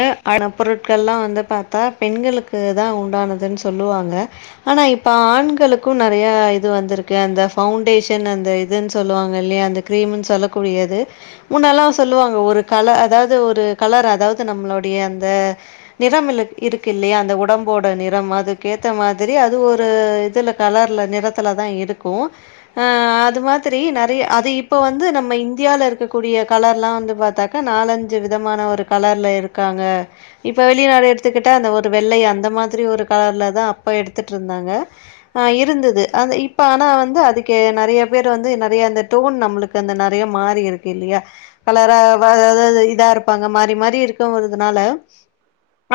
அ அது நா பொருட்கள்ல்லா வந்து பாத்தா பெண்களுக்கு தா உண்டானதுன் சொல்லுவாங்க ஆனா இப்ப ஆண்களுக்கு நெறய இது வந்து அந்த ஃபவுண்டேஷன் அந்த இதுன் சொல்லுவாங்க இல்லயா அந்த கிரீம்னு சொல்லக்கூடியது முன்னல்லா சொல்ல சொல்லுவாங்க ஒரு கல அதாது ஒரு கலர் அதாது நம்மளுடைய அந்த நிறம் இருக்கு இல்லையா அந்த உடம்போட நிறம் அதுக்கு ஏத்த மாதிரி அது ஒரு இதுல கலர்ல நிறத்துல தா இருக்கு அது மாதிரி நெறய அது இப்ப வந்து நம்ம இந்தியால இருக்கக்கூடிய கலர்ல்லா வந்து பாத்தாக்க நாலஞ்சு விதமான ஒரு கலர் ல இருக்காங்க இப்ப வெளிநாடு எடுத்துக்கிட்டா அந்த ஒரு வெள்ளை அந்த மாதிரி ஒரு கலர்ல தா அப்ப எடுத் துட்டு இருந்தாங்க இருந்தது அது இப்ப ஆனா வந்து அதுக்கு நெறய பேர் வந்து நெறய அந்த டூ டோன் நம்மளுக்கு அந்த நெறய மாறி இருக்கு இல்லையா கலரா இதா இருப்பாங்க மாறி மாறி இருக் வருதுனால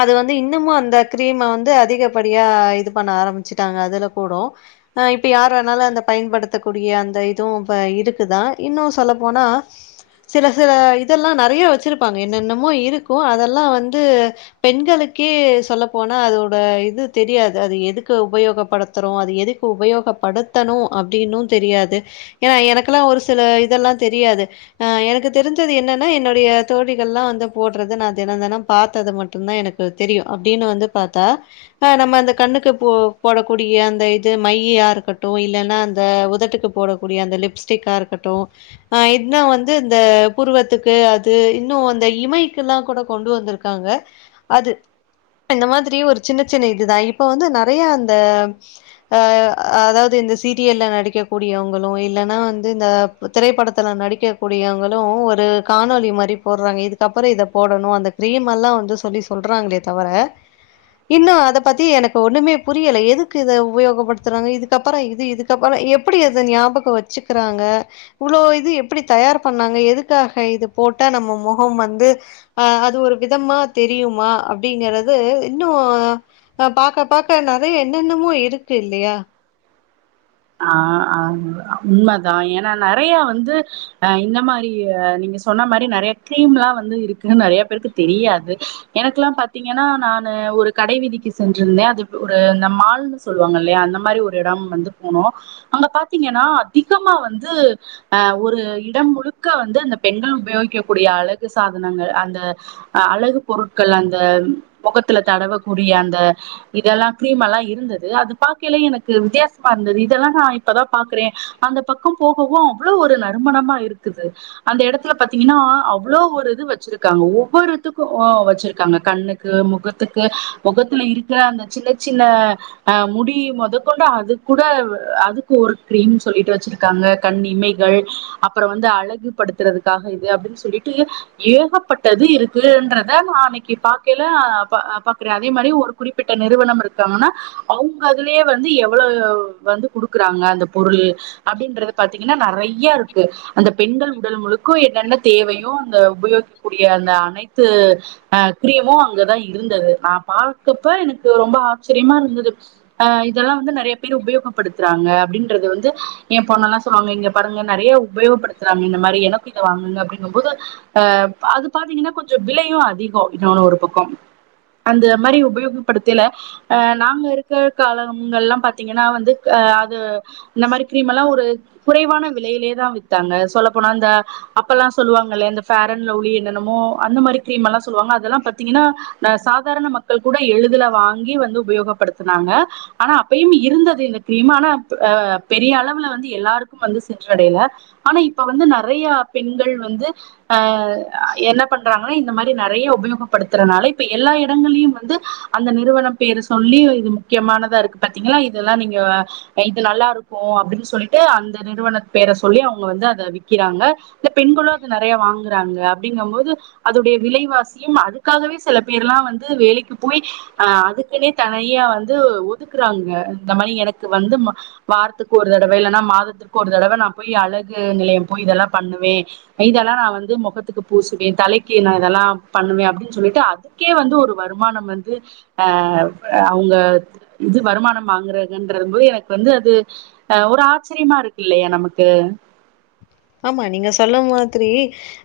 அது வந்து இன்னமு அந்த கிரீமை வந்து அதிகப்படியா இது பண்ண ஆரம்பிச்சுட்டாங்க அதுல கூடொ அ இப்ப யார்ரு வேணாலு அந்த பயன்படுத்தக்கூடிய அந்த இதுவு இப்ப இருக்குதா இன்னு சொல்லபோனா சில சில இதெல்லா நெறய வச்சிருப்பாங்க என்னென்னமோ இருக் அதெல்லா வந்து பெண்களுக்கே சொல்ல போனா அதோட இது தெரியாது அது எதுக்கு உபயோகப்படுத்துறோ அது எதுக்கு உபயோகப்படுத்தணு அப்படின்னு தெரியாது ஏனா எனக்குல்லா ஒரு சில இதெல்லா தெரியாது எனக்கு தெரிஞ்சது என்னன்னா என்னுடைய தோழிகள்லா வந்து போட் றது நா தென தெனம் பாத்தது மட்டுந்தா எனக்கு தெரியு அப்படின்னு வந்து பாத்தா நம்ம அந்த கண்ணுக்கு போ போடக்கூடிய அந்த இது மையா இருக்கட்டு இல்லன்னா அந்த உதட்டுக்கு போடக்கூடிய அந்த லிப்ஸ்டிக் க்கா இருக்கட்டு அ இதுனா வந்து இந்த புருவத்துக்கு அது இன்னு அந்த இமைக் கெல்லா கூட கொண்டு வந்திருக்காங்க அது இந்த மாதிரி ஒரு சின்ன சின்ன இதுதா இப்ப வந்து நெறய அந்த அ அதாது இந்த சீரியல்ல நடிக்க கூடியவங்களு இல்லன்னா வந்து இந்த திரைப்படத்துல நடிக்கக்கூடியவங்களு ஒரு காணொலி மாரி போறாங்க இதுக்கப்புற இதப் போடணு அந்த கிரீம் எல்லா வந்து சொல்லி சொல்றாங்களே தவர இன்னும் அத பத்தி எனக்கு ஒண்ணுமே புரியலை எதுக்கு இத உபயோகப்படுத்துறாங்க இதுக்கப்பற இது இதுக்கப்பற எப்படி அத ஞாபக வச்சுக்கிறாங்க இவ்ளோ இது எப்படி தயார் பண்ணாங்க எதுக்காக இது போட்டா நம்ம முகம் வந்து அ அது ஒரு விதமா தெரியுமா அப்டிங்கறது இன்னு பாக்க பாக்க அதய என்னென்னமோ இருக்கு இல்லையா ஆ ஆ உண்மதா ஏன்னா நெறய வந்து அ இந்த மாரி நீங்க சொன்ன மாரி நெறய கிரீம்லா வந்து இருக்குனு நெறய பேருக்கு தெரியாது எனக்குல்லா பாத்தீங்கன்னா நானு ஒரு கடை வீதிக்கு சென்றிருந்த அது ஒரு மால்னு சொல்லுவாங்க இல்லையா அந்த மாரி ஒரு இடம் வந்து போனோ அங்க பாத்தீங்கன்னா அதிகமா வந்து அ ஒரு இடம் முழுக்க வந்து அந்த பெண்கள் உபயோகிக்கக்கூடிய அழகு சாதனங்கள் அந்த அழகு பொருட்கள் அந்த கத்துல தடவக்கூடிய அந்த இதெல்லா கிரிமெல்லா இருந்தது அது பாக்கைல எனக்கு வித்தியாச இருந்தது இதெல்லா நா இப்பதா பாக்குறே அந்த பக்கம் போகவும் அவ்வளோ ஒரு நறுமணமா இருக்குது அந்த இடத்துல பாத்தீங்கன்னா அவ்ளோ ஒரு இது வச்சிருக்காங்க ஒவ்வொருத்துக்கு வச்சிருக்காங்க கண்ணுக்கு முகத்துக்கு முகத்துல இருக்கிற அந்த சின்ன சின்ன அ முடி மொத கொண்டு அதுக் கூட அதுக்கு ஒரு கிரீம் சொல்லிட்டு வச்சிருக்காங்க கண்இமைகள் அப்புற வந்து அழகுப் படுத்துறதுக்காக இது அப்டின் சொல்லிட்டு ஏகப்பட்டது இருக்குன்றத நா அன்னைக்கு பாக்கையில பாக்குற அதே மாரி ஒரு குறிப்பிட்ட நிறுவனம் இருக்காங்கன்னா அவங்க அதுலயே வந்து எவ்வள வந்து குடுக்குறாங்க அந்த பொருள் அப்படின்றது பாத்தீங்கன்னா நெறைய இருக்கு அந்த பெண்கள் உடல் என்னென்ன தேவையோ அந்த உபயோகிக்கக்கூடிய அந்த அனைத்து அ கிரீமு அங்கதா இருந்தது நா பாக்கப்ப எனக்கு ரொம்ப ஆச்சரியமா இருந்தது அ இதெல்லா வந்து நெறைய உபயோகப்படுத்துறாங்க அப்படின்றது வந்து ஏ போன மாச வாங்க இங்க பாருங்க நெறைய உபயோகப்படுத்துறாங்க மாி எனக்கு இத வாங்கனுனு அப்படிங்கும்போது அது பாத்தீங்கன்னா கொஞ்ச விலையும் அதிக இன்னொன்னு ஒரு பக்கம் [inaudible] அந்த மாரி உபயோகப்படுத்தல அ நாங்க இருக்க காலங்கல்லா பாத் தீங்கன்னா வந்து அ அது இந்த மாரி கிரீமெல்லா ஒரு குறைவான விலையிலே தா வித்தாங்க சொல்லப் போனா அந்த அப்பல்லா சொல்லுவாங்கல்ல அந்த ஃபேரண் லவ்லி என்னென்னமோ அந்த மாரி கிரீமெல்லா சொல்லுவாங்க அதெல்லா பாத்தீங்கன் னா அ சாதாரண மக்கள் கூட எளிதுல வாங்கி வந்து உபயோகப்படுத்துனாங்க ஆனா அப்பயு இ இருந்தது இந்த கிரீமு ஆனா அப் அ பெரியளவுல வந்து எல்லாருக்கும் வந்து சென்றடையல ஆனா இப்ப வந் து நெறைய பெண்கள் வந்து ஆ அ என்ன பண்றாங்கனா இந்த மாரி நெறைய உபயோகப்படுத்தற னால இப்ப எல்லா எடங்கள்லியு வந்து அந்த நிறுவனம் பேரு சொல்லி இது முக்கியமானதா இருக்கு பாத்தீங்களா இதெல்லா நீங்க இது நல்லாருக்கு அப்படின் சொல்லிட்டு அந்த நிறுவன பேர சொல்லி அவுங்க வந்து அத விக் கிறாங்க அ பெண்களு அத நெறைய வாங் கறாங்க அப்டிங்கம்போது அதோடைய விலைவாசியு அதுக்காகவே சில பேரெல்லா வந்து வேலைக்கு போய் அ அதுக்குன்னே தனியா வந்து ஒதுக்கறாங்க இந்த மாரி எனக்கு வந்து ம வாரத்துக் ஒரு தடவ இல்லன்னா மாதத்திற்கு ஒரு தடவ நா போய் அழகு நிலையம் போய் இதெல்லா பண்ணுவே இதெல்லா நா வந்து மொகத்துக்கு பூசுவே தலைக்கு நா இதெல்லா பண்ணுவே அப்டின் சொல்லிட்டு அதுக்கே வந்து ஒரு வருமானம் வந்து அ அ அவுங்க இது வருமானம் வாங்குறாங்கன்றபோது எனக் வந்து அது அ ஒரு ஆச்சிரியமா இருக்கில்லயா நமக்கு [inaudible] ஆமா நீங்க சொல்ல மாதிரி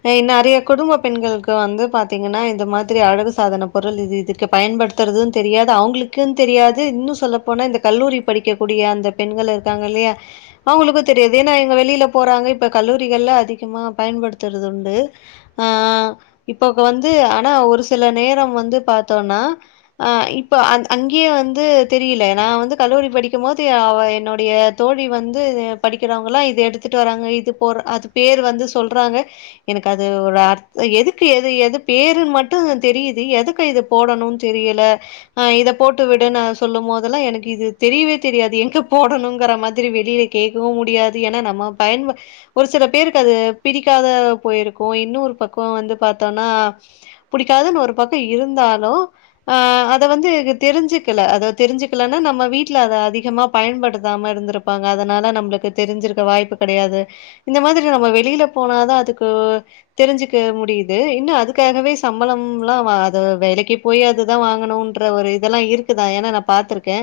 அ நெறைய குடும்ப பெண்கள்க்கு வந்து பாத்தீங்கன்னா இந்த மா திரி அழகு சாதன பொருள் இது இதுக்கு பயன்படுத்தறது தெரியாது அவுங்களுக்கு தெரியாது இன்னு சொல்லப்போனா இந்த கல்லூரி படிக்கக்கூடிய அந்த பெண்கள் இருக்காங்க இல்லியா அவுங்களுக்கு தெரியாது ஏன்னா இவுங்க வெளில போறாங்க இ ப்ப கல்லூரிகள்ல அதிகமா பயன்படுத்தறதுண்டு ஆ ஆ இப்போ இப்ப வந்து ஆனா ஒரு சில நேரம் வந்து பாத்தோன்னா ஆ இப்ப அந் அங்கியே வந்து தெரியில நா வந்து கல்லூரி படிக்கும்போது அவ என்னுடைய தோழி வந்து படிக்கறவங்கல்லா இது எடுத்துட்டு வராங்க இது போட்ற அது பேர் வந்து சொல்றாங்க எனக்கு அது ஓ அர்த் எதுக்கு எது எது பேருன் மட்டு ம் தெரியிது எதுக்கு இது போடணு தெரியல அ இத போட்டு விடுன்னு சொல்லும் போதெல்லா எனக்கு இ து தெரியவே தெரியாது எங்க போடணுங்கற மாதிரி வெளில கேக்கவு முடியாது ஏனா நம்ம பயன்ப ஒரு சில பேருக்கு அது பிடிக்காத போயிருக்கு இன்னோரு பக்கோ வந்து பாத்தோனா புடிக்கா லதுன் ஒரு பக்கோ இருந்தாலு அ அத வந்து கு தெரிஞ்சுக்கல அத தெரிஞ்சுக்கலன்னா நம்ம வீட்ல அத அதிகமா பயன்படுத்தாம இருந்திருப்பாங்க அதனால நம்ளுக்கு தெரிஞ்சிருக்க வாய்ப்பு கெடையாது இந்த மாதிரி நம்ம வெளில போனாதா அதுக்கு தெரிஞ்சிக்க முடியிது இன்னு அதுக்காகவே சம்பளம் ங்கலா வ அது வேலைக்கு போய் அதுதா வாங்கணுன்ற ஒரு இதெல்லா இருக்கு தா ஏனா நா பாத்திருக்கே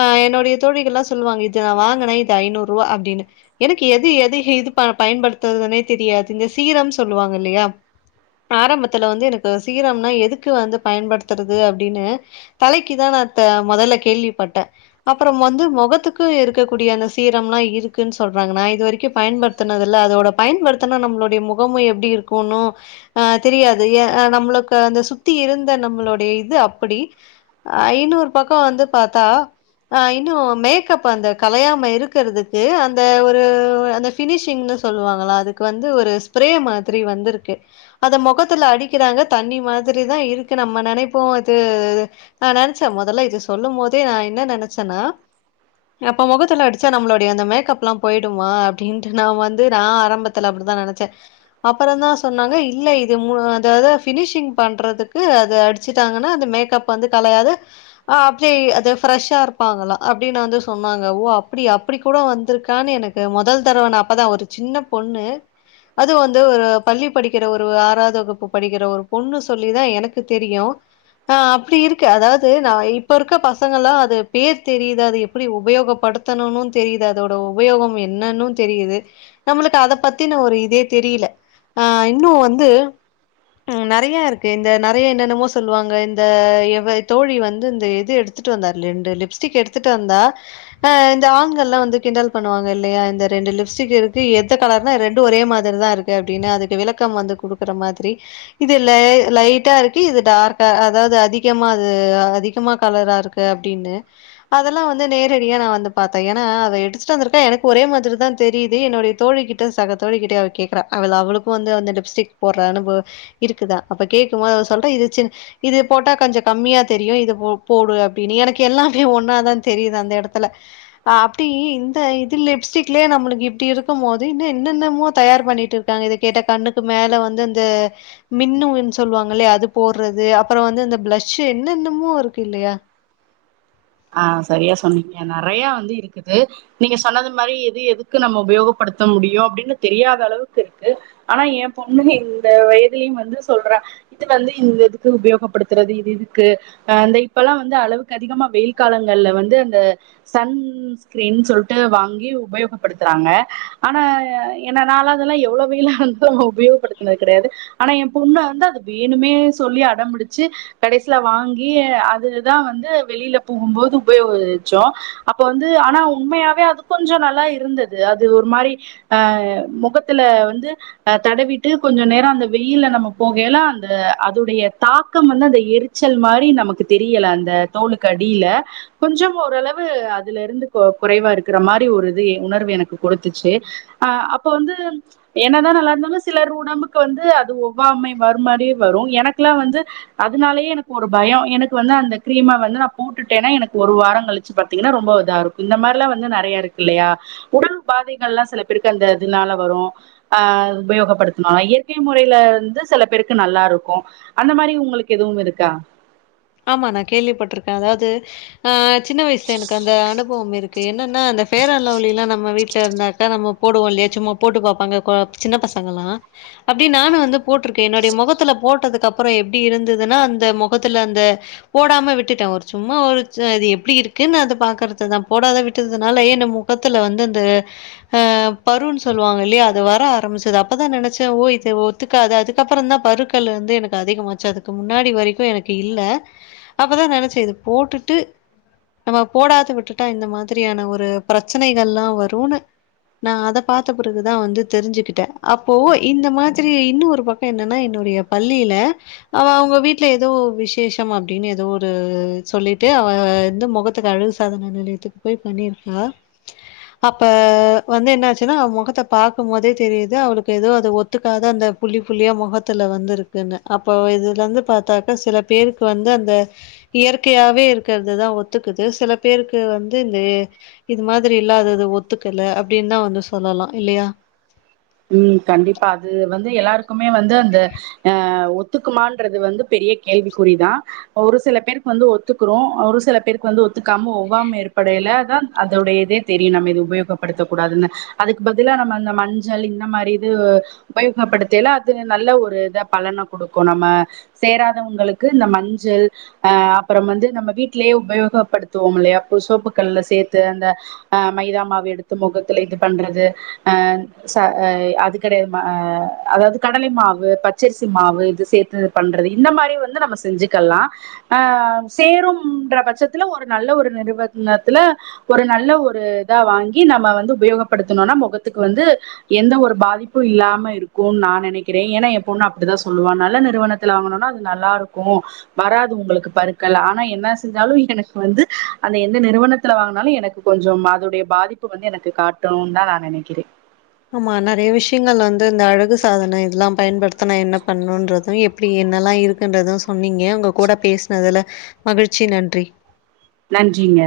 அ என்னுடய தோழிகள்லா சொல்வாங்க இது நா வாங்கனே இது ஐநூர்ருவா அப்டினு எனக்கு எது எது இது ப பயன்படுத்தறதுன்னே தெரியாது இந்த சீரம் சொல்லுவாங்க இல்லியா ஆரம்பத்துல வந்து எனக்கு சீரம்னா எதுக்கு வந்து பயன்படுத்தறது அப்டினு தலைக்கு தா அத்த மொதல்ல கேள்விப்பட்டே அப்றம் வந்து மொகத்துக்கு இருக்கக்கூடிய அந்த சீரம்ல்லா இருக்குன் சொல்றாங்க நா இது வரைக்கு பயன்படு த்துனதில்ல அதோட பயன்படுத்துனா நம்ளுடைய முகமு எப்டி இருக்குன்னு ஆ தெரியாது எ அ நம்ளு க்கு அந்த சுத்தி இருந்த நம்ளுடைய இது அப்படி ஐநூர் பக்கோ வந்து பாத்தா ஆ இன்னு மேக்கப் அந்த கலையாம இருக்கறதுக்கு அந்த ஒரு அந்த ஃபினிஷிங்னு சொல்லுவாங்கல்ல அதுக்கு வந்து ஒரு ஸ்ப்ரே மாதிரி வந்திருக்கு அத மொகத்துல அடிக்கிறாங் க தண்ணி மாதிரி தா இருக்கு நம்ம நெனைப்போ அது நா நெனச்சே மொதல்ல இது சொல்லும்போதே நா என்ன நெனச்சன்னா அப்ப மொகத்துல அடிச்சா நம்ளுடைய அந்த மேக்கப்லா போய்டுமா அப்டின்ட்டு நா வந்து நா ஆரம்பத்துல அப்டிதா நெனச்சே அப்பறந்தா சொன்னாங்க இல்ல இது மு அது எதோ ஃபினிஷிங் பண்றதுக்கு அது அடிச்சிட்டாங்கன்னா அந்த மேக்கப் வந்து கலையாது ஆ அப்டி அது ஃப்ரெஷ்ஷா இருப்பாங்களா அப்டினு வந்து சொன்னாங்க ஓ அப்டியா அப்டி கூட வந்திருக்கானு எனக்கு மொதல் தடவ நா அப்பதா ஒரு சின்னப் பொண்ணு அது வந்து ஒரு பள்ளி படிக்கற ஒரு ஆறாவ்து வகுப்பு படிக்கற ஒரு பொண்ணு சொல்லி தா எனக்கு தெரியு ஆ அப்டி இருக்கு அதாவது நா இப்ப இருக்க பசங்கெல்லா அது பேர் தெரியிது அது எப்டி உபயோகப் படுத்தனுனு தெரியிது அதோட உபயோகம் என்னன்னு தெரியிது நம்மளுக்கு அத பத்தின ஒரு இதே தெரியில ஆ இன்னு வந்து ம் நெறைய இருக்கு இந்த நெறைய என்னன்னமோ சொல்வாங்க இந்த இவ தோழி வந்து இந்த இது எடுத் வந்த ரெண்டு லிப்ஸ்டிக் எடுத்துட்டு வந்தா இந்த ஆண்கள்லா வந்து கிண்டல் பண்ணுவாங்க இல்லயா இந்த ரெண்டு லிப்ஸ்டிக் இருக்கு எந்த கலர்னா ரெண்டு ஒரே மாதிரிதாருக்கு அப்படின்னு அதுக்கு விளக்கம் வந்து குடுக்குற மாதிரி இது லைட்டா இருக்கு இது டார்க்கா அதாவது அதிகமா அது அதிகமா கலரா இருக் கு அப்டின்னு அதெல்லா வந்து நேரடியா நா வந்து பாத்தே ஏன்னா அத எடுத்துட்டு வந்திருக்கே எனக்கு ஒரே மாதிரி தா தெரியுது என்னுடைய தோழிகிட்ட சக தோழிகிட்ட அவ கேக்குறா அவள அவளுக்கு வந்து வந்து லிப்ஸ்டிக் போட்ற அனுப இருக்குதா அப்ப கேக்கும் போது அத சொல்ற இது இது போட்டா கொஞ்ச கம்மியா தெரியு இது போடு அப் இ எனக்கு எல்லாமே ஒன்னா தா தெரியுது அந்த எடத்துல அப்டி இந்த இது லிப்ஸ்டிக் வீட்லயே நம்மளுக் இப்டி இருக்கும் போது இன்னு என்னென்னமோ தயார் பண்ணிட்டு இருக்காங்க இதை கேட்ட கண்ணுக்கு மேல வந்து இந்த மின்னு இன் சொல்வாங்கில்லயா அது போட்றது அப்பறம் வந்து இந்த பிளஷு என்னென்னமோ இருக்கு இல்லயா அ சரியா சொன்னீங்க நெறைய வந்து இருக்குது நீங்க சொன்னது மாரி எது எதுக்கு நம்ம உபயோகப்படுத் நடத்த முடியும் அப்டின்னு தெரியாத அளவுக்கு இருக்கு ஆனா எ பொண்ணு இந்த வயதிலயும் வந்து சொல்றா இது வந்து இந்த இதுக்கு உபயோகப்படுத்துறது இது இதுக்கு அந்த இப்பல்லா வந்து அளவுக்கு அதிகமா வெயில் காலங்கள்ல வந்து அந்த சன்ஸ்கிரீன் சொல்ட்டு வாங்கி உபயோகப்படுத்துறாங்க ஆனா என்ன நால அதெல்லாம் எவ்ளோ வெயிலா வந்து உபயோகப்படுத்துனது கெடையாது ஆனா எ பொண்ணு வந்து வேணுமே சொல்லி அடம் புடிச்சு கடைசியில வாங்கி அதுதா வந்து வெளில போம்போது உபயோகிச்சோ அப்ப வந்து ஆனா உண்மையாவே அது கொஞ்ச நல்லா இருந்தது அது ஒரு மாரி முகத்துல வந்து தடவிட்டு கொஞ்ச நேர அந்த வெயில்ல நம்ம போகே ல அந்த அதுடைய தாக்கம் வந்து அந்த எரிச்சல் மாரி நமக்கு தெரியல அந்த தோலுக் கடியில கொஞ்சம் ஓரளவு அதுல இருந்து குறைவா இருக்கிற மாரி ஒரு இது உணர்வு எனக்கு கொடுத்துச்சு அப்ப வந்து என்னதா நல்லா இருந்தாலும் சிலர் உடம்புக்கு வந்து அது ஒவ்வா மை வரு மாரியே வரும் எனக்குலாம் வந்து அதுனாலயே எனக்கு ஒரு பயம் எனக்கு வந்து அந்த கிரீமை வந்து நா போட்டுட்டேனா எனக்கு ஒரு வார கழிச்சு பாத்தீங்கனா ரொம்ப இதா இருக்கும் இந்த மாரில்லா வந்து நெறைய இருக்குல்லயா உடல் பாதைகள்லா சில பேருக்கு அந்த இதுனால வரும் உபயோகப்படுத்த இயற்கை முறையில வந்து சில பேருக்கு நல்லாருக்கும் அந்த மாரி உங்களுக்கு எதுவு இருக்கா ஆமா நா கேள்விப்பட்ருக்கேன் அதாவது ஆ சின்ன வயசுல எனக்கு அந்த அனுபவம் இருக் கு என்னன்னா அந்த ஃபேர் அன்ட் லவ்லிலாம் நம்ம வீட்டுல இருந்தாக்க நம்ம போடுவோ இல்லயா சும்மா போட்டு பாப்பாங்க சின்ன பசங் களா அப்டி நானு வந்து போட்ருக்கேன் என்னுடைய மொகத்துல போட்டதுக்கு அப்றம் எப்படி இருந்ததுனா அந்த மொ கத்துல அந்த போடாம விட்டுட்டே ஒரு சும்மா ஒரு அது எப்டி இருக்குன்னு அத பாக்கறது தா போடாத விட்டதுனாலயே முகத்துல வந்து அந்த பருன்னு சொல்லுவாங்க இல்லயா அது வர ஆரம்பிச்சது அப்பதான் நினச்சே ஓ இது ஒத்துக்காது அதுக்கப்புறந்தா பருக்கல் வந்து எனக்கு அதிகமாச்சு அதுக்கு முன்னாடி வரைக்கு எனக்கு இல்ல அப்பதா நினச்சே இது போட்டுட்டு நம்ம போடாது விட்டுட்டா இந்த மாதிரியான ஒரு பிரச்சனைகள்லா வருன்னு நான் அத பாத்த பிறகுதா வந்து தெரிஞ்சுக்கிட்டே அப்போ இந்த மாதிரி இன்னொரு பக்க என்னன்னா [unintelligible] பள்ளியில அவ அவங்க வீட்ல ஏதோ விஷேஷ அப்படின்னு ஏதோ ஒரு சொல்லிட்டு அவ வந்து மொகத்துக்கு அழுகு சாதன நிலையத்துக் போய் பண்ணிருக்கா அ அப்ப வந்து என்னாச்சுனா அவ மொகத்தை பாக்கும் போதே தெரியுது அவளுக்கு ஏதோ அது ஒத்துக்காத அந்த புள்ளி புள்ளிய மொகத்துல வந்து இருக்குன்னு அப்போ இதுல வந்து பாத்தாக்க சில பேருக் வந்து அந்த இயற்கையாவே இருக்கறதுதா ஒத்துக்குது சில பேருக்கு வந்து இந்த இது மாதிரி இல்லாதது ஒத்துக்கல அப்டின்னு தா வந்து சொல்லலா இல்லயா ம் கண்டிப்பா அது வந்து எல்லாருக்குமே வந்து அந்த ஒத்துக்குமான்றது வந்து பெரிய கேள்விக்குறிதா ஒரு சில பேருக்கு வந்து ஒத்துக்குரு ஒரு சில பேருக்கு வந்து ஒத்துக்காம ஒவ்வாம ஏற்படயில தா அதோடயிதே தெரியு நம்மது உபயோகப்படுத்த கூடாதுன்னு அதுக்கு பதிலா நம்ம அந்த மஞ் சள் இந்த மாரி இது உபயோகப்படுத்தேல அது நல்ல ஒரு இத பலன குடுக்கு நம்ம சேராதவங்களுக்கு இந்த மஞ்சள் அ அப்றம் வந்து நம்ம வீட்லயே உபயோகப்படுத்துவோல்லையா சோப்புக்கல்ல சேத்து அந்த அ மைதா மாவு எடுத்து மொகத்துல இது பண்றது அ அது கெடையாது மா அ அதாவ்து கடலை மாவு பச்சரிசி மாவு இது சேத்து பண்ற இந்த மாரி வந்து நம்ம செஞ்சுக்கல்லா சேரும் ன்ற பட்சத்துல ஒரு நல்ல ஒரு நெரு த்துல ஒரு நல்ல ஒரு இதா வாங்கி நம்ம வந்து உபயோகப்படுத்துணோனா மொகத்துக்கு வந்து எந்த ஒரு பாதிப்பு இல்லாம இருக்குன் நா நெனைக்கிறே ஏன்னா என் பொன்னு அப்டித்தா சொல்லுவா நல்ல நிறுவனத்துல ங்னொனா அது நல்லா ருக்கு வராது உங்களுக்கு பருக்கள் ஆனா என்ன செஞ்சாலு எனக்கு வந்து அந்த எந்த நிறுவனத்துல வாங்குனாலும் எனக்கு கொஞ்சம் அதுடைய பாதிப்பு வந்து எனக்கு காட்டுன் தா நா நெனக்கிறே ஆமா நெறைய விஷயங்கள் வந்து இந்த அழகு சாதனை இதெல்லா பயன்படுத்துனா என்ன பண்ணுன்றது எப்டி என்ன ல்லா இருக்குன்றது சொன்னிங்க உங்க கூட பேசுனதுல மகிழ்ச்சி நன்றி நன்றிங்க